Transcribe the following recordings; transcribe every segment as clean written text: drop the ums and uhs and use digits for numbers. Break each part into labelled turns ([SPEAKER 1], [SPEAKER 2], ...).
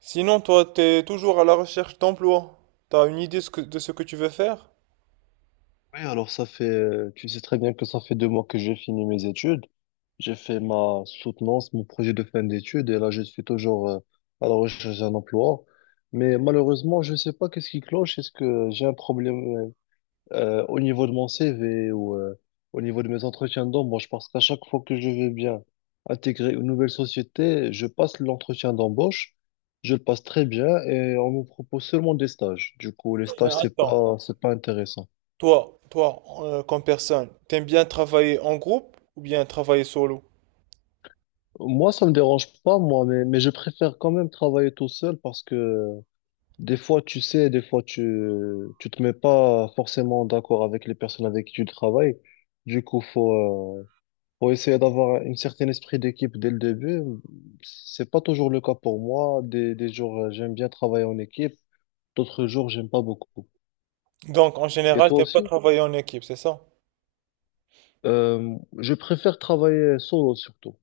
[SPEAKER 1] Sinon, toi, t'es toujours à la recherche d'emploi. T'as une idée de ce que tu veux faire?
[SPEAKER 2] Oui, alors ça fait, tu sais très bien que ça fait 2 mois que j'ai fini mes études. J'ai fait ma soutenance, mon projet de fin d'études, et là je suis toujours à la recherche d'un emploi. Mais malheureusement, je sais pas qu'est-ce qui cloche. Est-ce que j'ai un problème au niveau de mon CV ou au niveau de mes entretiens d'embauche? Parce qu'à chaque fois que je veux bien intégrer une nouvelle société, je passe l'entretien d'embauche, je le passe très bien et on me propose seulement des stages. Du coup, les
[SPEAKER 1] Mais
[SPEAKER 2] stages, c'est
[SPEAKER 1] attends,
[SPEAKER 2] pas, c'est pas intéressant.
[SPEAKER 1] toi, comme personne, t'aimes bien travailler en groupe ou bien travailler solo?
[SPEAKER 2] Moi, ça me dérange pas, moi, mais je préfère quand même travailler tout seul parce que des fois, tu sais, des fois, tu te mets pas forcément d'accord avec les personnes avec qui tu travailles. Du coup, faut, euh, faut essayer d'avoir un certain esprit d'équipe dès le début. C'est pas toujours le cas pour moi. Des jours, j'aime bien travailler en équipe. D'autres jours, j'aime pas beaucoup.
[SPEAKER 1] Donc, en
[SPEAKER 2] Et
[SPEAKER 1] général,
[SPEAKER 2] toi
[SPEAKER 1] t'aimes pas
[SPEAKER 2] aussi?
[SPEAKER 1] travailler en équipe, c'est ça?
[SPEAKER 2] Je préfère travailler solo surtout.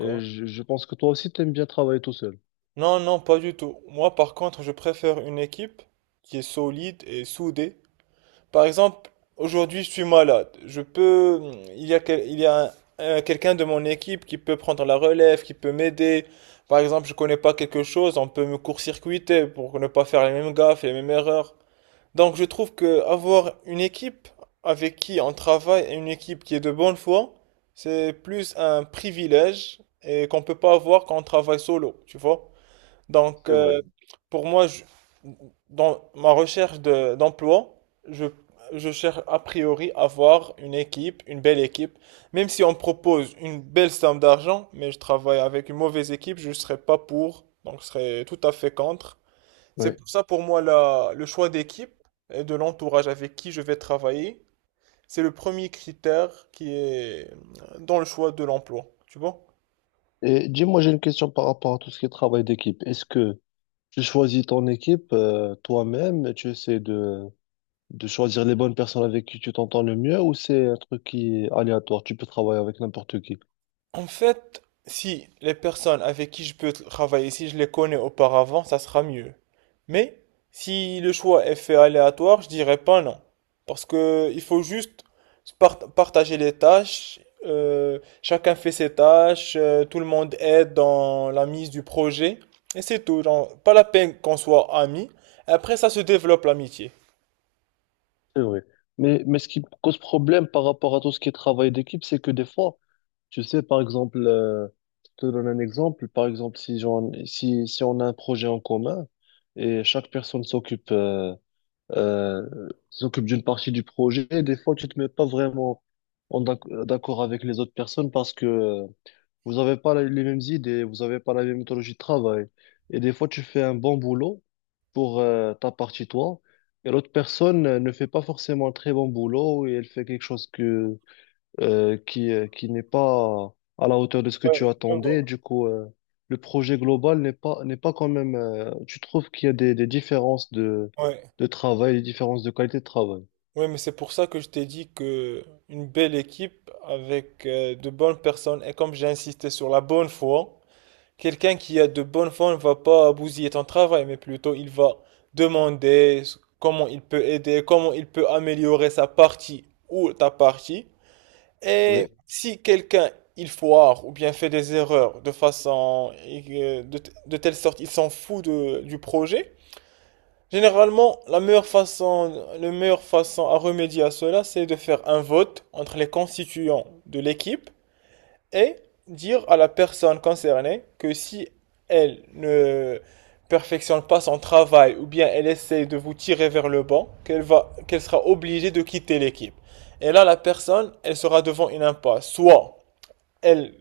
[SPEAKER 2] Et je pense que toi aussi, t'aimes bien travailler tout seul.
[SPEAKER 1] Non, non, pas du tout. Moi, par contre, je préfère une équipe qui est solide et soudée. Par exemple, aujourd'hui je suis malade. Je peux, il y a, quel- il y a un- Quelqu'un de mon équipe qui peut prendre la relève, qui peut m'aider. Par exemple, je connais pas quelque chose, on peut me court-circuiter pour ne pas faire les mêmes gaffes, les mêmes erreurs. Donc je trouve que avoir une équipe avec qui on travaille et une équipe qui est de bonne foi, c'est plus un privilège et qu'on peut pas avoir quand on travaille solo, tu vois? Donc,
[SPEAKER 2] C'est
[SPEAKER 1] euh,
[SPEAKER 2] vrai.
[SPEAKER 1] pour moi, dans ma recherche d'emploi, je, je cherche a priori à avoir une équipe, une belle équipe. Même si on me propose une belle somme d'argent, mais je travaille avec une mauvaise équipe, je ne serai pas pour, donc je serai tout à fait contre. C'est
[SPEAKER 2] Oui.
[SPEAKER 1] pour ça, pour moi, le choix d'équipe et de l'entourage avec qui je vais travailler, c'est le premier critère qui est dans le choix de l'emploi. Tu vois?
[SPEAKER 2] Et dis-moi, j'ai une question par rapport à tout ce qui est travail d'équipe. Est-ce que tu choisis ton équipe toi-même et tu essaies de choisir les bonnes personnes avec qui tu t'entends le mieux ou c'est un truc qui est aléatoire? Tu peux travailler avec n'importe qui.
[SPEAKER 1] En fait, si les personnes avec qui je peux travailler, si je les connais auparavant, ça sera mieux. Mais si le choix est fait aléatoire, je dirais pas non. Parce que il faut juste partager les tâches, chacun fait ses tâches, tout le monde aide dans la mise du projet, et c'est tout. Genre, pas la peine qu'on soit amis. Après, ça se développe l'amitié.
[SPEAKER 2] C'est vrai. Mais ce qui me cause problème par rapport à tout ce qui est travail d'équipe, c'est que des fois, tu sais, par exemple, je te donne un exemple, par exemple, si on a un projet en commun et chaque personne s'occupe euh, s'occupe d'une partie du projet, des fois, tu te mets pas vraiment en d'ac- d'accord avec les autres personnes parce que vous avez pas la- les mêmes idées, vous avez pas la même méthodologie de travail. Et des fois, tu fais un bon boulot pour ta partie, toi, et l'autre personne ne fait pas forcément un très bon boulot et elle fait quelque chose que, qui n'est pas à la hauteur de ce que
[SPEAKER 1] Ouais,
[SPEAKER 2] tu
[SPEAKER 1] je
[SPEAKER 2] attendais.
[SPEAKER 1] vois.
[SPEAKER 2] Du coup, le projet global n'est pas quand même tu trouves qu'il y a des différences
[SPEAKER 1] Ouais.
[SPEAKER 2] de travail, des différences de qualité de travail.
[SPEAKER 1] Oui, mais c'est pour ça que je t'ai dit que une belle équipe avec de bonnes personnes, et comme j'ai insisté sur la bonne foi, quelqu'un qui a de bonne foi ne va pas bousiller ton travail, mais plutôt il va demander comment il peut aider, comment il peut améliorer sa partie ou ta partie. Et
[SPEAKER 2] Oui,
[SPEAKER 1] si quelqu'un il foire ou bien fait des erreurs de façon de telle sorte il s'en fout du projet. Généralement, la meilleure façon à remédier à cela, c'est de faire un vote entre les constituants de l'équipe et dire à la personne concernée que si elle ne perfectionne pas son travail ou bien elle essaie de vous tirer vers le bas, qu'elle sera obligée de quitter l'équipe. Et là, la personne, elle sera devant une impasse. Soit elle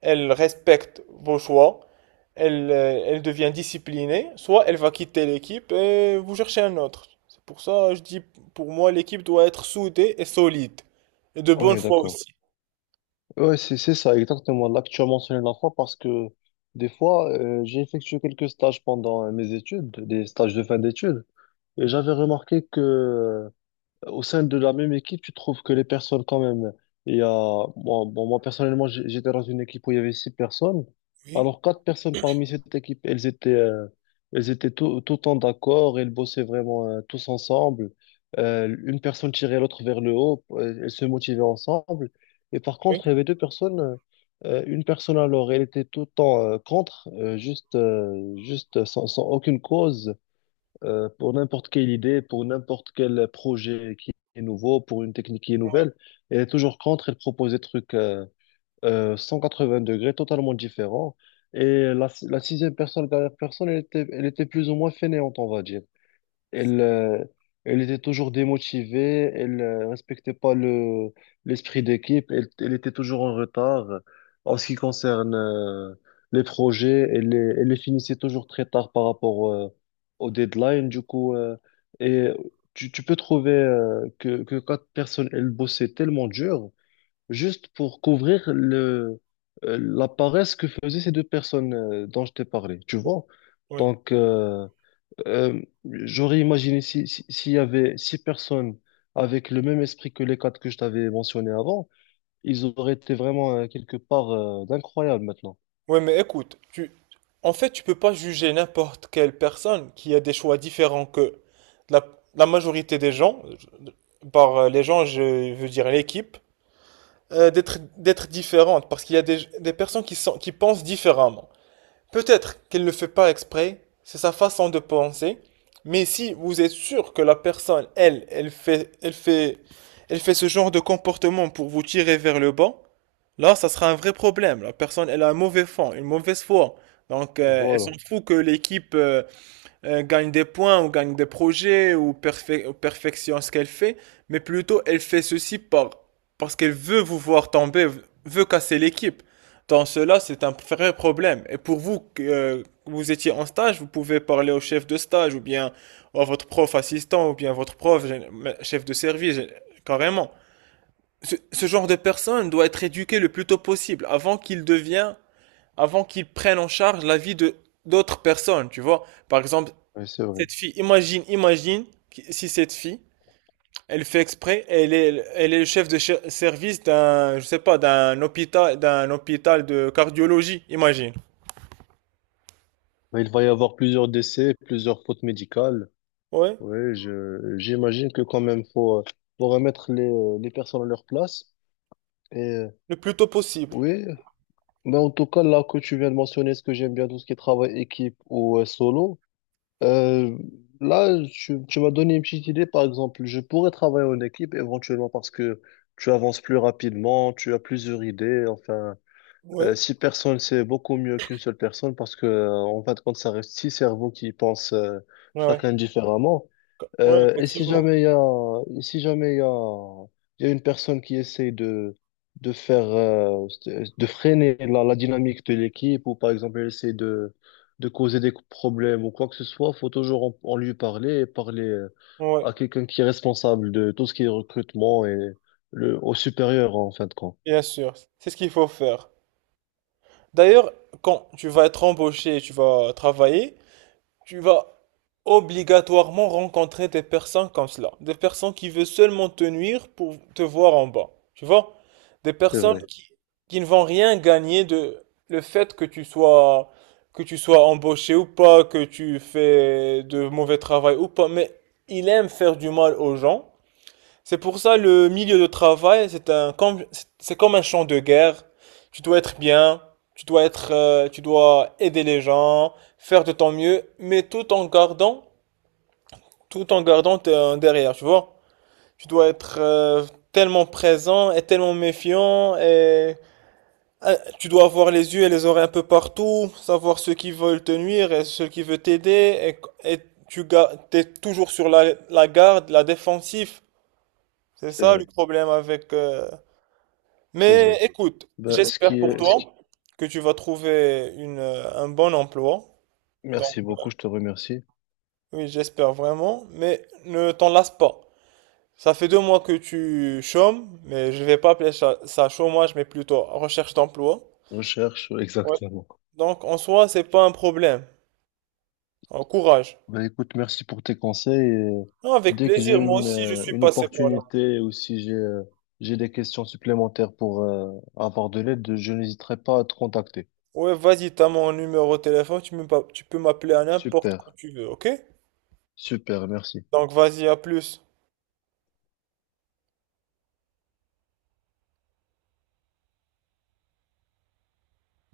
[SPEAKER 1] elle respecte vos choix, elle devient disciplinée, soit elle va quitter l'équipe et vous cherchez un autre. C'est pour ça, je dis, pour moi, l'équipe doit être soudée et solide, et de
[SPEAKER 2] on
[SPEAKER 1] bonne
[SPEAKER 2] est
[SPEAKER 1] foi
[SPEAKER 2] d'accord.
[SPEAKER 1] aussi.
[SPEAKER 2] Ouais, c'est ça, exactement. Là que tu as mentionné la fois parce que des fois, j'ai effectué quelques stages pendant mes études, des stages de fin d'études. Et j'avais remarqué que au sein de la même équipe, tu trouves que les personnes, quand même, il y a, moi, bon, moi, personnellement, j'étais dans une équipe où il y avait 6 personnes.
[SPEAKER 1] Oui,
[SPEAKER 2] Alors, 4 personnes parmi cette équipe, elles étaient tout le temps d'accord, elles bossaient vraiment, tous ensemble. Une personne tirait l'autre vers le haut, elles se motivaient ensemble. Et par
[SPEAKER 1] oui,
[SPEAKER 2] contre, il y avait 2 personnes, une personne alors, elle était tout le temps, contre, juste, juste sans, sans aucune cause pour n'importe quelle idée, pour n'importe quel projet qui est nouveau, pour une technique qui est nouvelle. Elle est toujours contre, elle propose des trucs 180 degrés, totalement différents. Et la sixième personne, la dernière personne, elle était plus ou moins fainéante, on va dire. Elle, elle était toujours démotivée, elle ne respectait pas le, l'esprit d'équipe, elle était toujours en retard en ce qui concerne les projets, elle les finissait toujours très tard par rapport au deadline. Du coup, et tu peux trouver que 4 personnes, elles bossaient tellement dur juste pour couvrir le, la paresse que faisaient ces 2 personnes dont je t'ai parlé, tu vois?
[SPEAKER 1] oui.
[SPEAKER 2] Donc, j'aurais imaginé si, s'il y avait 6 personnes avec le même esprit que les quatre que je t'avais mentionné avant, ils auraient été vraiment quelque part d'incroyable maintenant.
[SPEAKER 1] Oui, mais écoute, tu... En fait, tu peux pas juger n'importe quelle personne qui a des choix différents que la, la majorité des gens, par les gens, je veux dire l'équipe, d'être différente, parce qu'il y a des personnes qui sont, qui pensent différemment. Peut-être qu'elle ne le fait pas exprès, c'est sa façon de penser, mais si vous êtes sûr que la personne, elle fait ce genre de comportement pour vous tirer vers le bas. Là, ça sera un vrai problème. La personne, elle a un mauvais fond, une mauvaise foi. Elle
[SPEAKER 2] Voilà,
[SPEAKER 1] s'en fout que l'équipe gagne des points ou gagne des projets ou, perfectionne ce qu'elle fait, mais plutôt elle fait ceci parce qu'elle veut vous voir tomber, veut casser l'équipe. Dans cela, c'est un vrai problème. Et pour vous, que vous étiez en stage, vous pouvez parler au chef de stage ou bien à votre prof assistant ou bien votre prof, chef de service, carrément ce, ce genre de personne doit être éduqué le plus tôt possible avant qu'il devienne, avant qu'il prenne en charge la vie de d'autres personnes, tu vois. Par exemple,
[SPEAKER 2] ouais, c'est vrai.
[SPEAKER 1] cette fille, imagine, si cette fille, elle fait exprès, elle est le chef de service d'un, je sais pas, d'un hôpital de cardiologie, imagine.
[SPEAKER 2] Mais il va y avoir plusieurs décès, plusieurs fautes médicales.
[SPEAKER 1] Ouais,
[SPEAKER 2] Oui, j'imagine que quand même faut, faut remettre les personnes à leur place. Et
[SPEAKER 1] le plus tôt possible.
[SPEAKER 2] oui, mais en tout cas, là que tu viens de mentionner, ce que j'aime bien, tout ce qui est travail équipe ou solo. Euh, Là, tu m'as donné une petite idée, par exemple, je pourrais travailler en équipe éventuellement parce que tu avances plus rapidement, tu as plusieurs idées, enfin.
[SPEAKER 1] Ouais,
[SPEAKER 2] 6 personnes, c'est beaucoup mieux qu'une seule personne parce que, en fin de compte, ça reste 6 cerveaux qui pensent
[SPEAKER 1] ouais, ouais.
[SPEAKER 2] chacun différemment.
[SPEAKER 1] Ouais,
[SPEAKER 2] Et si
[SPEAKER 1] effectivement.
[SPEAKER 2] jamais il y a, et si jamais il y a, il y a une personne qui essaie de faire, de freiner la dynamique de l'équipe ou par exemple, elle essaie de causer des problèmes ou quoi que ce soit, faut toujours en, en lui parler et parler
[SPEAKER 1] Ouais,
[SPEAKER 2] à quelqu'un qui est responsable de tout ce qui est recrutement et le, au supérieur en fin de compte.
[SPEAKER 1] bien sûr. C'est ce qu'il faut faire. D'ailleurs, quand tu vas être embauché, tu vas travailler, tu vas obligatoirement rencontrer des personnes comme cela. Des personnes qui veulent seulement te nuire pour te voir en bas. Tu vois? Des
[SPEAKER 2] C'est
[SPEAKER 1] personnes
[SPEAKER 2] vrai,
[SPEAKER 1] qui ne vont rien gagner de le fait que tu sois embauché ou pas, que tu fais de mauvais travail ou pas, mais il aime faire du mal aux gens. C'est pour ça le milieu de travail, c'est comme un champ de guerre. Tu dois être bien, tu dois aider les gens, faire de ton mieux, mais tout en gardant derrière, tu vois. Tu dois être tellement présent et tellement méfiant et tu dois avoir les yeux et les oreilles un peu partout, savoir ceux qui veulent te nuire et ceux qui veulent t'aider et tu es toujours sur la garde, la défensive. C'est
[SPEAKER 2] c'est
[SPEAKER 1] ça le
[SPEAKER 2] vrai,
[SPEAKER 1] problème avec
[SPEAKER 2] c'est
[SPEAKER 1] mais
[SPEAKER 2] vrai.
[SPEAKER 1] écoute,
[SPEAKER 2] Ben, ce
[SPEAKER 1] j'espère
[SPEAKER 2] qui
[SPEAKER 1] pour
[SPEAKER 2] est, ce qui-
[SPEAKER 1] toi que tu vas trouver un bon emploi. Donc,
[SPEAKER 2] Merci
[SPEAKER 1] euh,
[SPEAKER 2] beaucoup, je te remercie.
[SPEAKER 1] oui, j'espère vraiment. Mais ne t'en lasse pas. Ça fait 2 mois que tu chômes, mais je vais pas appeler ça, ça chômage, mais plutôt recherche d'emploi.
[SPEAKER 2] Recherche,
[SPEAKER 1] Ouais.
[SPEAKER 2] exactement.
[SPEAKER 1] Donc, en soi, c'est pas un problème. Alors, courage.
[SPEAKER 2] Ben, écoute, merci pour tes conseils. Et
[SPEAKER 1] Non, avec
[SPEAKER 2] dès que j'ai
[SPEAKER 1] plaisir. Moi aussi, je suis
[SPEAKER 2] une
[SPEAKER 1] passé par là.
[SPEAKER 2] opportunité ou si j'ai j'ai des questions supplémentaires pour avoir de l'aide, je n'hésiterai pas à te contacter.
[SPEAKER 1] Ouais, vas-y, t'as mon numéro de téléphone. Tu peux m'appeler à n'importe quand
[SPEAKER 2] Super,
[SPEAKER 1] tu veux, ok?
[SPEAKER 2] super, merci.
[SPEAKER 1] Donc, vas-y, à plus.